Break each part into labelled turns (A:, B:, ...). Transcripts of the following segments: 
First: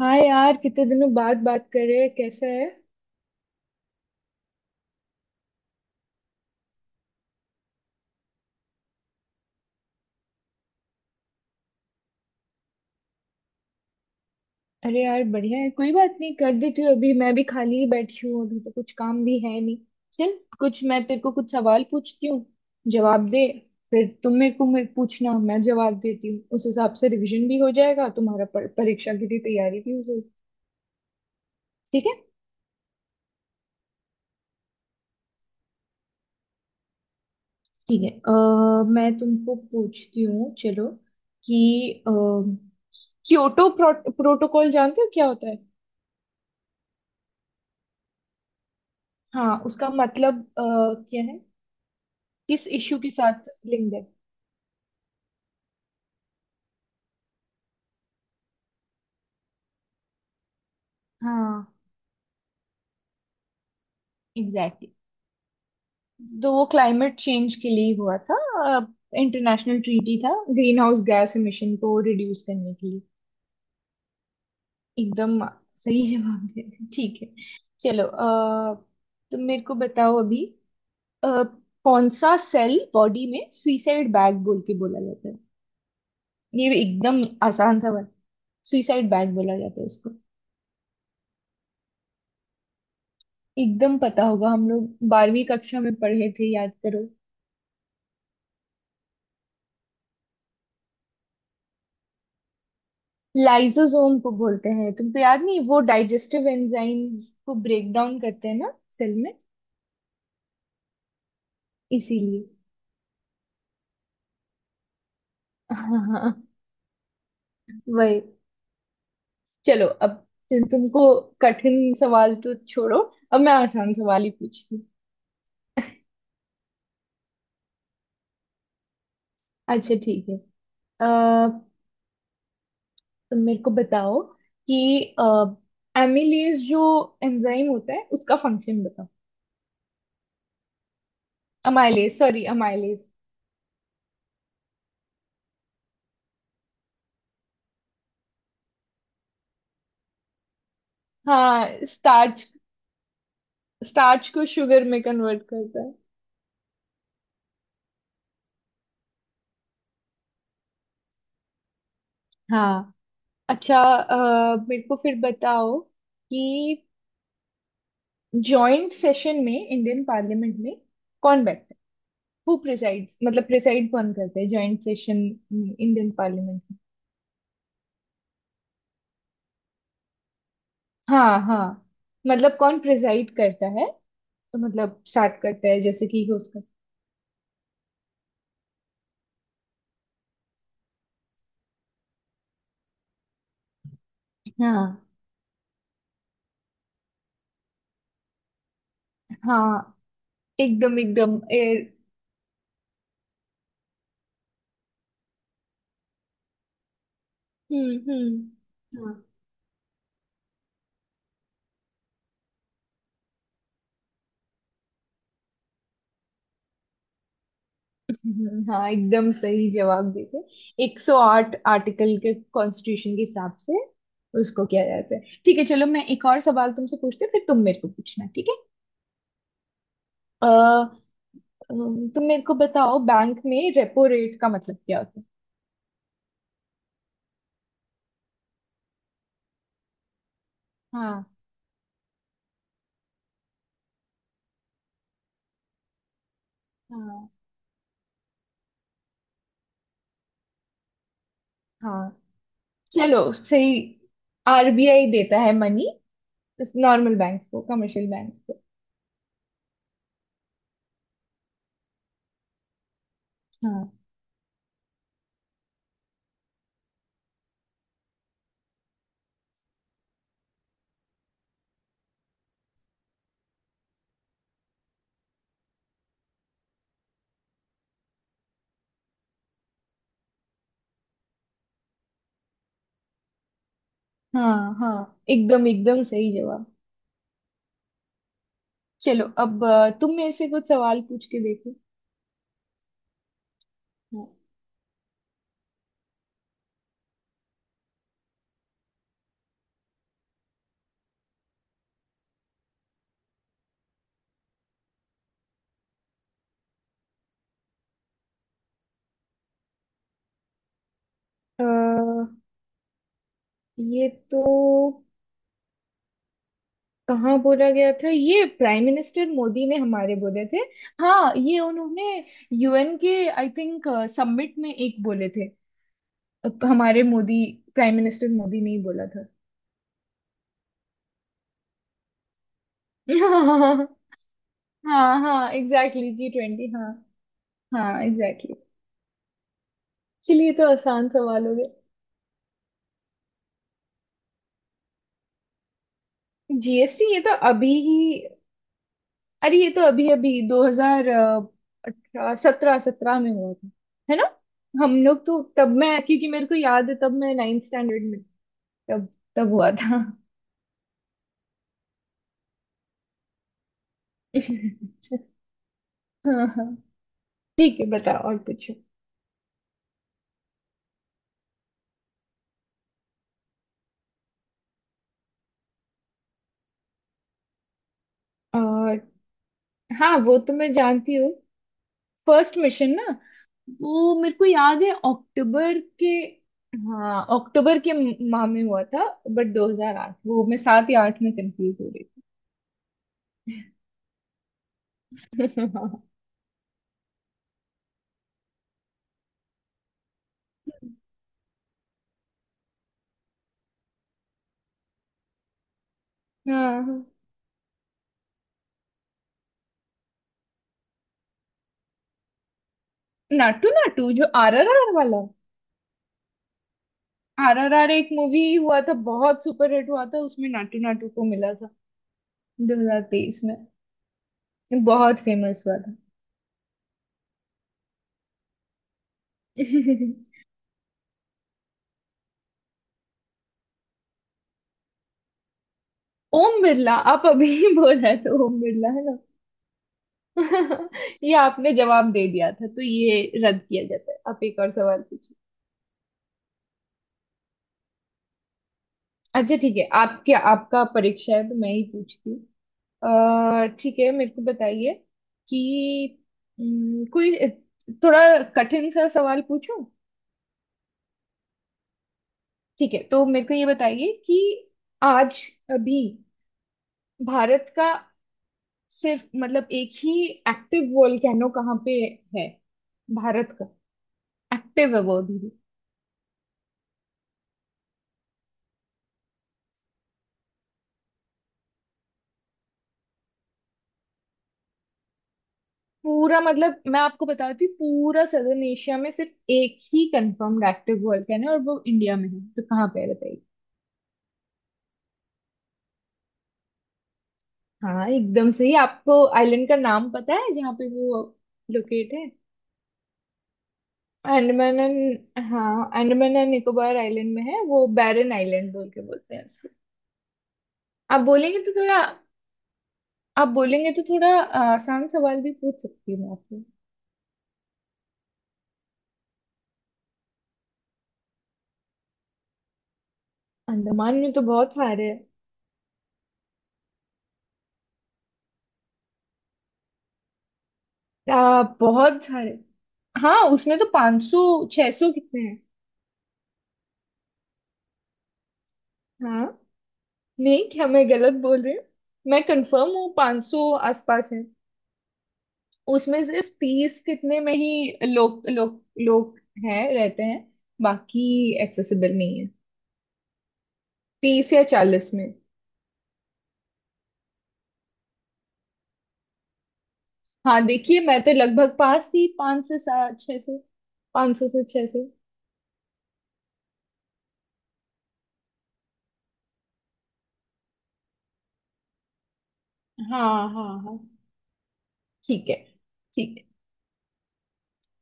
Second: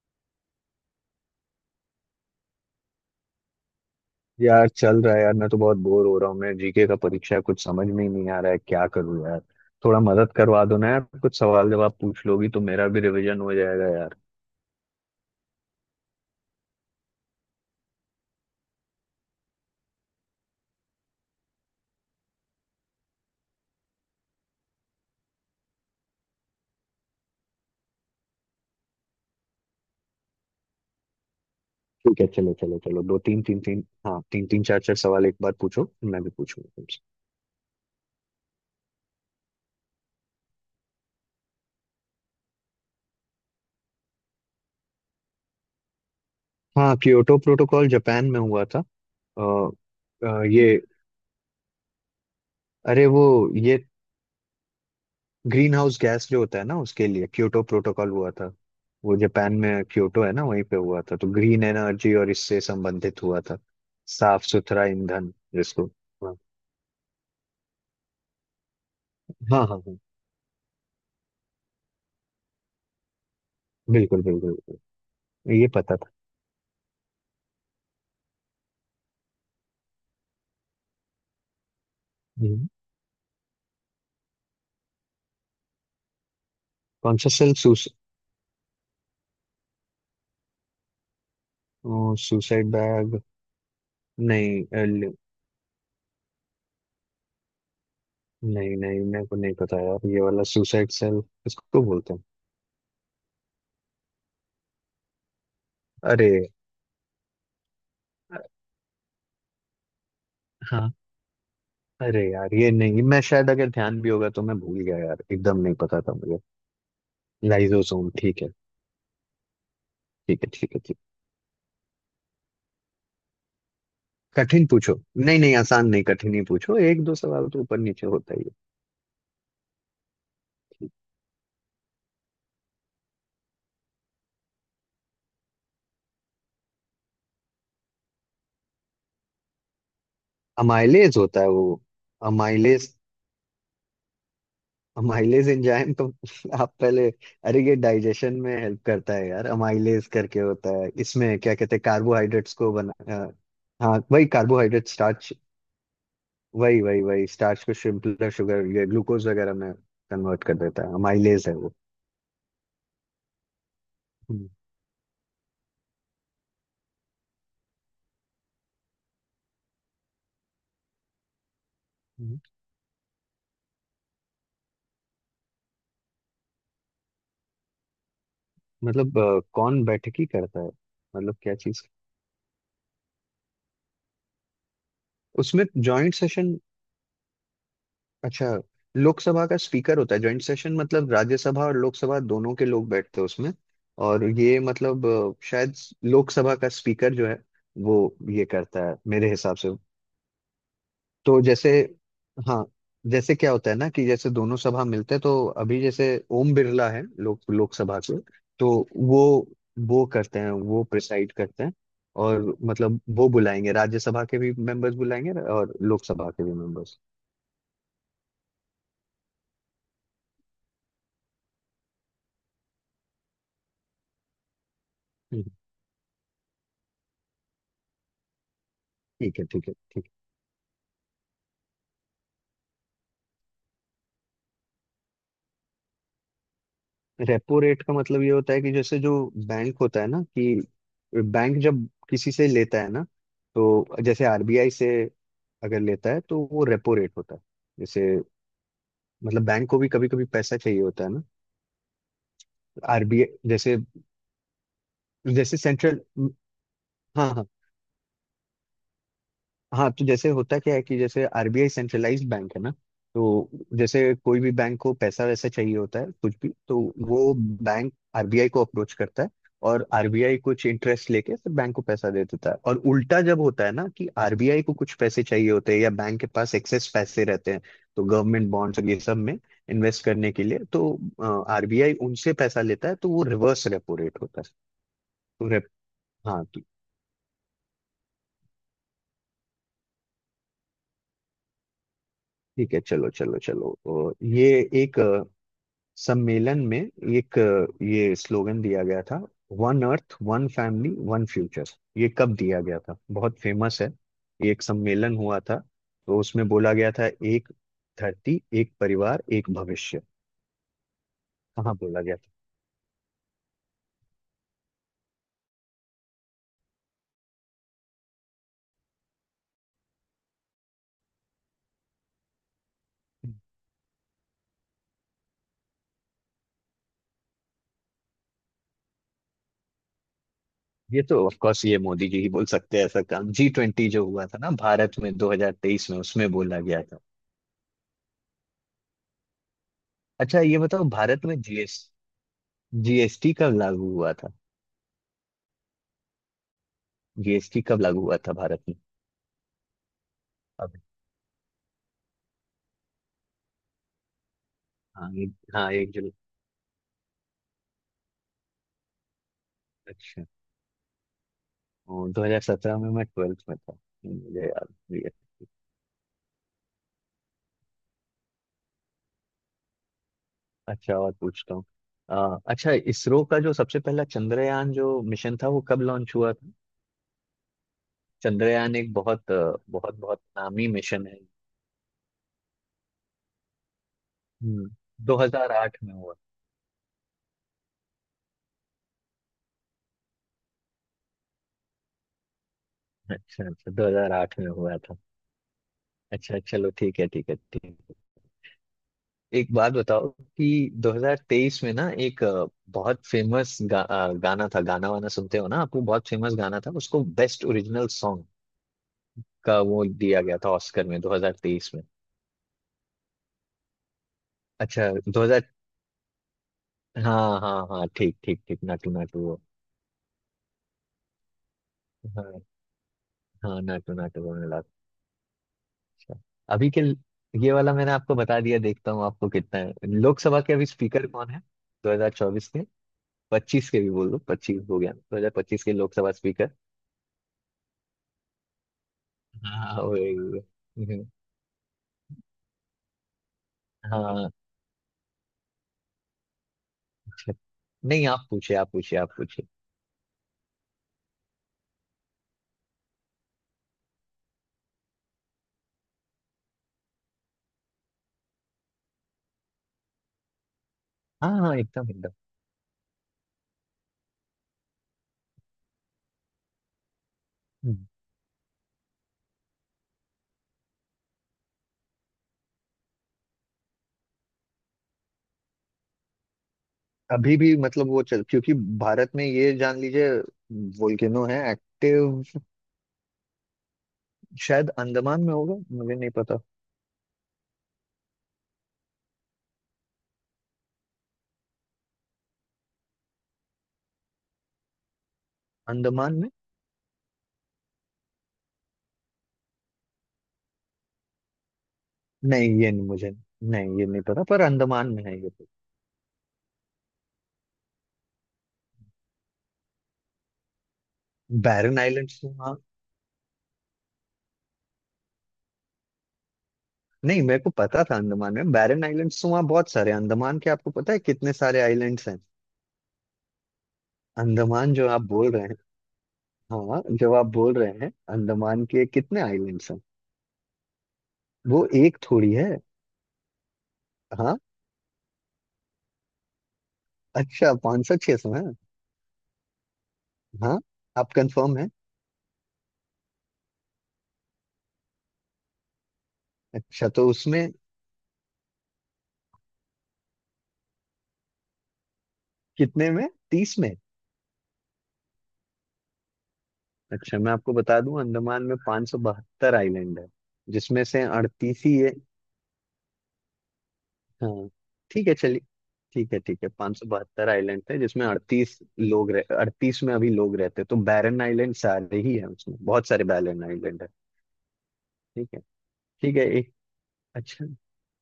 A: हाँ यार, कितने दिनों बाद बात कर रहे हैं, कैसा है?
B: यार, चल रहा है यार। मैं तो बहुत बोर हो रहा हूँ। मैं जीके का परीक्षा है, कुछ समझ में ही नहीं आ रहा है, क्या करूँ यार। थोड़ा मदद करवा दो ना यार, कुछ सवाल जवाब पूछ लोगी तो मेरा भी रिवीजन हो जाएगा यार।
A: अरे यार, बढ़िया है। कोई बात नहीं, कर देती हूँ। अभी मैं भी खाली ही बैठी हूँ, अभी तो कुछ काम भी है नहीं। चल, कुछ मैं तेरे को कुछ सवाल पूछती हूँ। जवाब दे। फिर तुम मेरे को मेरे पूछना, मैं जवाब देती हूँ। उस हिसाब से रिवीजन भी हो जाएगा तुम्हारा, पर परीक्षा के लिए तैयारी भी हो जाएगी। ठीक है,
B: ठीक है, चलो चलो चलो, दो तीन तीन तीन हाँ तीन तीन चार चार सवाल एक बार पूछो, फिर मैं भी पूछूंगा तुमसे।
A: ठीक है। मैं तुमको पूछती हूँ, चलो कि अ, क्योटो प्रोटोकॉल जानते हो, क्या होता है?
B: हाँ, क्योटो प्रोटोकॉल जापान में हुआ था।
A: हाँ, उसका मतलब
B: आ, ये
A: क्या है? किस इश्यू
B: अरे
A: के
B: वो
A: साथ
B: ये
A: लिंक्ड है?
B: ग्रीन हाउस गैस जो होता है ना, उसके लिए क्योटो प्रोटोकॉल हुआ था। वो जापान में क्योटो है ना, वहीं पे हुआ था, तो ग्रीन
A: हाँ,
B: एनर्जी और इससे संबंधित हुआ था। साफ सुथरा
A: एग्जैक्टली,
B: ईंधन जिसको। हाँ
A: exactly। तो वो क्लाइमेट चेंज के लिए ही हुआ था।
B: हाँ
A: इंटरनेशनल
B: हाँ हाँ,
A: ट्रीटी था, ग्रीन हाउस गैस इमिशन को रिड्यूस करने के लिए।
B: बिल्कुल बिल्कुल बिल्कुल।
A: एकदम,
B: ये पता
A: सही
B: था।
A: जवाब दे दिया। ठीक है, चलो। तो मेरे को बताओ अभी, अ, कौन सा
B: हम्म।
A: सेल बॉडी में सुइसाइड बैग बोल के बोला जाता है? ये भी
B: कौन
A: एकदम
B: सा सेल?
A: आसान सा बात, सुइसाइड बैग बोला जाता है इसको।
B: Suicide bag.
A: एकदम पता होगा,
B: नहीं,
A: हम लोग 12वीं कक्षा में पढ़े थे, याद करो।
B: नहीं नहीं, मेरे को नहीं पता यार, ये वाला सुसाइड सेल इसको तो बोलते हैं।
A: लाइसोसोम को बोलते हैं, तुमको याद नहीं, वो
B: अरे,
A: डाइजेस्टिव एंजाइम्स को ब्रेक डाउन
B: अ,
A: करते हैं ना सेल में,
B: हाँ। अरे
A: इसीलिए।
B: यार, ये नहीं, मैं शायद अगर ध्यान भी होगा तो मैं भूल गया यार, एकदम नहीं
A: हाँ,
B: पता था मुझे।
A: हाँ,
B: लाइजोसोम,
A: वही।
B: ठीक है।
A: चलो अब,
B: ठीक है
A: तुम-
B: ठीक है ठीक।
A: तुमको कठिन सवाल तो छोड़ो, अब मैं आसान सवाल ही
B: कठिन
A: पूछती हूँ।
B: पूछो, नहीं नहीं, आसान नहीं कठिन ही पूछो, एक दो सवाल तो ऊपर नीचे होता ही है।
A: अच्छा, ठीक है। अः तुम मेरे को बताओ कि एमिलेज जो एंजाइम होता है उसका फंक्शन बताओ।
B: अमाइलेज होता है वो।
A: Amylase, sorry,
B: amylase.
A: Amylase.
B: Amylase enzyme तो आप पहले, अरे ये डाइजेशन में हेल्प करता है यार, अमाइलेज करके होता है, इसमें क्या कहते हैं
A: हाँ, स्टार्च।
B: कार्बोहाइड्रेट्स को बना। अ, हाँ, वही
A: स्टार्च को शुगर
B: कार्बोहाइड्रेट
A: में
B: स्टार्च।
A: कन्वर्ट करता है।
B: वही वही वही स्टार्च को सिंपलर शुगर, ये ग्लूकोज वगैरह में कन्वर्ट कर देता है, अमाइलेज है वो।
A: हाँ, अच्छा।
B: हम्म,
A: मेरे को फिर बताओ कि जॉइंट सेशन में, इंडियन पार्लियामेंट में, कौन बैठता है?
B: हम्म।
A: हु प्रिसाइड्स, मतलब प्रिसाइड कौन करता है जॉइंट सेशन इंडियन पार्लियामेंट में?
B: मतलब कौन बैठकी करता है? मतलब
A: हाँ,
B: क्या
A: हाँ,
B: चीज?
A: मतलब कौन प्रिसाइड करता है, तो मतलब स्टार्ट
B: उसमें
A: करता है, जैसे
B: जॉइंट
A: कि होस्ट
B: सेशन?
A: करता
B: अच्छा, लोकसभा का स्पीकर होता है। जॉइंट सेशन मतलब राज्यसभा और लोकसभा दोनों के लोग बैठते हैं उसमें। और
A: है।
B: ये
A: हाँ,
B: मतलब शायद लोकसभा का स्पीकर जो है, वो ये करता है, मेरे हिसाब से।
A: हाँ, एकदम, एकदम,
B: तो जैसे, हाँ, जैसे क्या होता है ना कि जैसे दोनों सभा मिलते हैं, तो अभी जैसे ओम बिरला है
A: हम्म,
B: लोकसभा के, तो
A: हम्म,
B: वो वो करते हैं, वो प्रिसाइड करते हैं। और मतलब वो बुलाएंगे, राज्यसभा के भी मेंबर्स बुलाएंगे और लोकसभा के भी मेंबर्स।
A: हाँ, एकदम सही जवाब देते। 108 आर्टिकल के, कॉन्स्टिट्यूशन के हिसाब से, उसको किया जाता है। ठीक है, चलो मैं एक और सवाल तुमसे पूछती हूँ, फिर तुम मेरे को पूछना, ठीक है?
B: ठीक है ठीक है ठीक है।
A: अ, तुम मेरे को बताओ, बैंक में रेपो रेट का मतलब क्या होता है?
B: रेपो रेट का मतलब ये होता है कि जैसे जो बैंक होता है ना कि
A: हाँ,
B: बैंक जब किसी से लेता है ना, तो जैसे आरबीआई से अगर लेता है तो वो रेपो रेट
A: हाँ,
B: होता है। जैसे, मतलब बैंक को भी कभी कभी पैसा चाहिए होता है ना।
A: हाँ,
B: आरबीआई
A: चलो, सही।
B: जैसे,
A: आरबीआई देता है
B: जैसे
A: मनी
B: सेंट्रल,
A: नॉर्मल
B: हाँ
A: बैंक्स
B: हाँ
A: को, कमर्शियल बैंक्स को।
B: हाँ। तो जैसे होता क्या है कि जैसे आरबीआई सेंट्रलाइज्ड बैंक है ना, तो
A: हाँ,
B: जैसे कोई भी बैंक को पैसा वैसा चाहिए होता है कुछ भी, तो वो बैंक आरबीआई को अप्रोच करता है, और आरबीआई कुछ इंटरेस्ट लेके फिर बैंक को पैसा दे देता है। और उल्टा जब होता है ना कि आरबीआई को कुछ पैसे चाहिए होते हैं या बैंक के पास एक्सेस पैसे रहते हैं, तो गवर्नमेंट बॉन्ड्स और ये सब में इन्वेस्ट करने के लिए तो आरबीआई उनसे पैसा लेता है, तो वो रिवर्स रेपो रेट होता है।
A: हाँ, हाँ,
B: तो
A: एकदम
B: रेप
A: एकदम सही
B: हाँ, तो
A: जवाब। चलो अब, तुम मेरे से कुछ सवाल पूछ के देखो।
B: ठीक है। चलो चलो चलो,
A: हाँ।
B: ये। एक सम्मेलन में एक, ये स्लोगन दिया गया था, one earth one family one future. ये कब दिया गया था? बहुत फेमस है ये। एक सम्मेलन हुआ था तो उसमें बोला गया था, एक धरती, एक परिवार, एक भविष्य।
A: अ,
B: कहाँ बोला गया था?
A: ये तो कहाँ बोला गया था, ये प्राइम मिनिस्टर मोदी ने हमारे बोले थे। हाँ, ये उन्होंने यूएन के, आई थिंक, समिट में एक बोले थे। हमारे मोदी, प्राइम मिनिस्टर मोदी ने ही बोला था।
B: ये तो ऑफ कोर्स ये मोदी जी ही बोल सकते हैं ऐसा काम। जी ट्वेंटी जो हुआ था ना भारत में
A: हाँ, हाँ,
B: 2023 में,
A: एग्जैक्टली, जी
B: उसमें बोला
A: ट्वेंटी
B: गया
A: हाँ।
B: था।
A: हाँ, एग्जैक्टली।
B: अच्छा,
A: चलिए, ये
B: ये
A: तो
B: बताओ,
A: आसान
B: भारत में
A: सवाल हो गया।
B: जीएसटी कब लागू हुआ था?
A: जीएसटी ये तो
B: जीएसटी
A: अभी
B: कब लागू हुआ
A: ही,
B: था भारत में?
A: अरे ये तो अभी अभी दो
B: अभी।
A: हजार अठारह 17, 17 में हुआ था, है ना? हम
B: हाँ,
A: लोग
B: एक,
A: तो तब,
B: हाँ,
A: मैं
B: 1 जुलाई।
A: क्योंकि मेरे को याद है, तब मैं नाइन्थ स्टैंडर्ड में थी, तब, तब हुआ था।
B: अच्छा। वो 2017 में मैं ट्वेल्थ में था, मुझे याद भी है।
A: हाँ, हाँ, ठीक है। बताओ और पूछो।
B: अच्छा और पूछता हूँ। अच्छा, इसरो का जो सबसे पहला चंद्रयान जो मिशन था, वो कब लॉन्च हुआ था? चंद्रयान एक
A: और
B: बहुत, बहुत
A: हाँ,
B: बहुत
A: वो तो
B: नामी
A: मैं
B: मिशन
A: जानती
B: है।
A: हूँ, फर्स्ट मिशन ना। वो मेरे को
B: हम्म,
A: याद है,
B: 2008
A: अक्टूबर
B: में
A: के,
B: हुआ।
A: हाँ, अक्टूबर के माह में हुआ था। बट 2008, वो मैं सात या आठ में कंफ्यूज हो रही
B: अच्छा अच्छा, 2008 में हुआ था।
A: थी।
B: अच्छा चलो, ठीक है ठीक है ठीक है। एक बात बताओ कि 2023 में ना, एक बहुत फेमस गाना था, गाना वाना सुनते हो ना, आपको बहुत फेमस गाना था,
A: हाँ, हाँ,
B: उसको बेस्ट ओरिजिनल सॉन्ग का वो दिया गया था ऑस्कर में 2023 में।
A: नाटू नाटू, जो आर आर
B: अच्छा
A: आर वाला।
B: 2000। हाँ
A: आर
B: हाँ
A: आर
B: हाँ,
A: आर एक
B: ठीक ठीक
A: मूवी
B: ठीक,
A: हुआ
B: नाटू
A: था,
B: नाटू वो।
A: बहुत सुपर हिट हुआ था। उसमें नाटू नाटू को मिला था
B: हाँ
A: 2023 में।
B: हाँ, नाटू नाटू वो मिला था।
A: ये बहुत फेमस हुआ था।
B: अच्छा, अभी के ये वाला मैंने आपको बता दिया, देखता हूँ आपको कितना है। लोकसभा के अभी स्पीकर कौन है? 2024 के, 25 के भी बोल दो, 25 हो गया, 2025 के लोकसभा स्पीकर।
A: ओम बिरला, आप अभी ही बोल रहे थे, ओम बिरला है ना?
B: हाँ, वही।
A: ये आपने जवाब दे दिया था, तो ये रद्द किया जाता है,
B: हाँ,
A: आप एक और सवाल पूछिए।
B: अच्छा नहीं, आप पूछे आप पूछे आप पूछे।
A: अच्छा, ठीक है, आपके आपका परीक्षा है तो मैं ही पूछती हूँ। ठीक है, मेरे को बताइए कि कोई थोड़ा कठिन सा सवाल पूछूं?
B: हाँ हाँ, एकदम एकदम।
A: ठीक है, तो मेरे को ये बताइए कि आज, अभी, भारत का, सिर्फ मतलब एक ही एक्टिव वोल्केनो कहाँ पे है, भारत का? एक्टिव है वो अभी भी।
B: अभी भी मतलब वो चल, क्योंकि भारत में ये जान लीजिए, वोल्केनो है एक्टिव। शायद अंडमान में होगा, मुझे नहीं पता।
A: पूरा, मतलब मैं आपको बताती हूँ, पूरा सदर्न एशिया में सिर्फ एक ही कंफर्म्ड एक्टिव वोल्केनो है और वो इंडिया में है, तो कहाँ पे है बताइए।
B: अंडमान में।
A: हाँ, एकदम सही। आपको आइलैंड का नाम पता है जहाँ पे वो लोकेट है?
B: नहीं ये नहीं मुझे, नहीं ये नहीं पता, पर अंडमान में है ये तो।
A: हाँ, अंडमान एंड निकोबार आइलैंड में है, वो बैरन आइलैंड बोल के बोलते हैं। आप बोलेंगे तो
B: बैरन
A: थोड़ा,
B: आइलैंड्स तो वहाँ।
A: आप बोलेंगे तो थोड़ा आसान सवाल भी पूछ सकती हूँ मैं आपको।
B: नहीं, मेरे को पता था। अंडमान में बैरन आइलैंड्स तो वहाँ बहुत सारे हैं। अंडमान के आपको पता है कितने सारे आइलैंड्स हैं?
A: अंडमान में तो बहुत
B: अंडमान जो आप
A: सारे हैं।
B: बोल रहे हैं, हाँ, जो आप बोल रहे हैं अंडमान के, कितने आइलैंड्स हैं? वो एक
A: बहुत
B: थोड़ी है।
A: सारे। हाँ, उसमें तो
B: हाँ,
A: 500, 600, कितने हैं?
B: अच्छा, पाँच सौ छह सौ है?
A: हाँ,
B: हाँ,
A: नहीं, क्या मैं
B: आप
A: गलत
B: कंफर्म
A: बोल
B: है?
A: रही हूँ? मैं कंफर्म हूँ, 500 आसपास है। उसमें सिर्फ
B: अच्छा
A: 30
B: तो
A: कितने
B: उसमें,
A: में ही लोग लोग लोग हैं, रहते हैं, बाकी एक्सेसिबल नहीं है।
B: कितने में, 30 में।
A: 30 या 40 में।
B: अच्छा मैं आपको बता दूं, अंडमान में 572 आइलैंड है,
A: हाँ,
B: जिसमें
A: देखिए,
B: से
A: मैं तो
B: 38
A: लगभग
B: ही है।
A: पास थी, पाँच से सात, 600, पाँच सौ
B: हाँ,
A: से छह।
B: ठीक है चलिए, ठीक है ठीक है। 572 आइलैंड थे, जिसमें 38 लोग रह, 38 में अभी लोग रहते हैं, तो बैरन आइलैंड सारे ही है, उसमें बहुत सारे बैरन
A: हाँ, हाँ,
B: आइलैंड है।
A: हाँ,
B: ठीक है
A: ठीक है,
B: ठीक
A: ठीक
B: है।
A: है।
B: अच्छा,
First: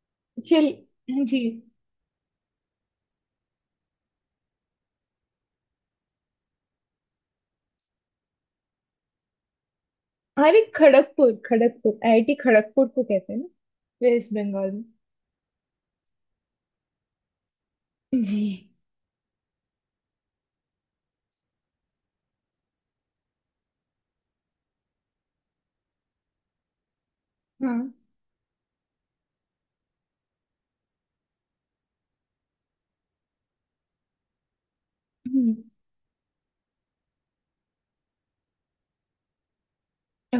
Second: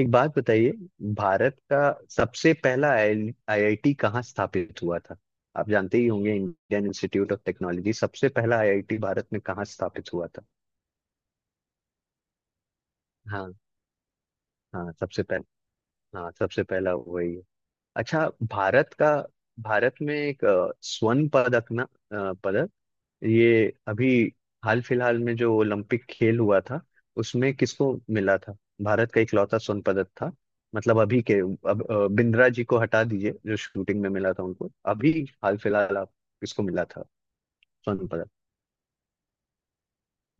B: एक बात
A: चल,
B: बताइए।
A: चल जी।
B: भारत का सबसे पहला आईआईटी कहाँ स्थापित हुआ था? आप जानते ही होंगे, इंडियन इंस्टीट्यूट ऑफ टेक्नोलॉजी, सबसे पहला आईआईटी भारत में कहाँ स्थापित हुआ था?
A: अरे, खड़गपुर, खड़गपुर आईआईटी, खड़गपुर को कहते हैं ना,
B: हाँ
A: वेस्ट बंगाल में।
B: हाँ, सबसे पहला। हाँ, सबसे पहला वही है। अच्छा।
A: जी,
B: भारत का भारत में एक, स्वर्ण पदक ना, पदक ये अभी हाल फिलहाल में जो ओलंपिक खेल हुआ था, उसमें
A: हाँ।
B: किसको मिला था? भारत का इकलौता स्वर्ण पदक था, मतलब अभी के। अब बिंद्रा जी को हटा दीजिए, जो शूटिंग में मिला था उनको। अभी
A: हम्म,
B: हाल फिलहाल आप, किसको मिला था स्वर्ण पदक?
A: अ,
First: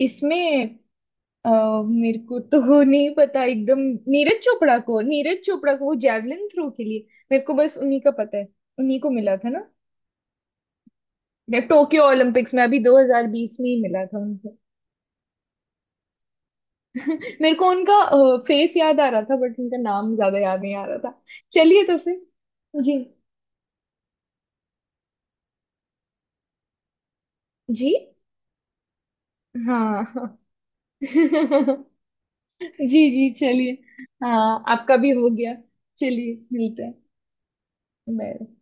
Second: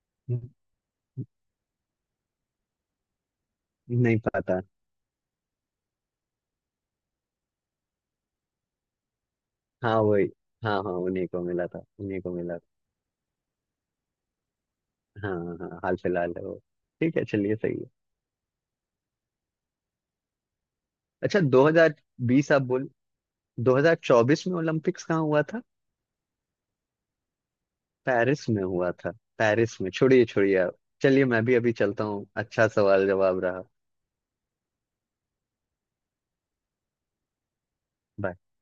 A: इसमें अ, मेरे को तो नहीं पता, एकदम।
B: नहीं
A: नीरज
B: पता?
A: चोपड़ा को नीरज चोपड़ा को वो जैवलिन थ्रो के लिए। मेरे को बस उन्हीं का पता है, उन्हीं को मिला था ना?
B: हाँ वही। हाँ हाँ, उन्हीं को
A: या
B: मिला था,
A: टोक्यो
B: उन्हीं को
A: ओलंपिक्स
B: मिला
A: में
B: था।
A: अभी 2020 में ही मिला था।
B: हाँ हाँ हाँ, हाल फिलहाल है वो। ठीक है
A: मेरे
B: चलिए,
A: को
B: सही है।
A: उनका फेस याद आ रहा था, बट उनका नाम ज्यादा याद नहीं आ रहा था।
B: अच्छा,
A: चलिए तो
B: 2020 आप
A: फिर,
B: बोल,
A: जी।
B: 2024 में ओलंपिक्स कहाँ हुआ?
A: जी,
B: पेरिस में हुआ था पेरिस में,
A: हाँ,
B: छोड़िए
A: हाँ।
B: छोड़िए आप। चलिए मैं भी अभी
A: जी।
B: चलता हूँ, अच्छा सवाल
A: जी,
B: जवाब रहा।
A: चलिए, हाँ, आपका भी हो गया, चलिए मिलते हैं।
B: बाय।
A: बाय।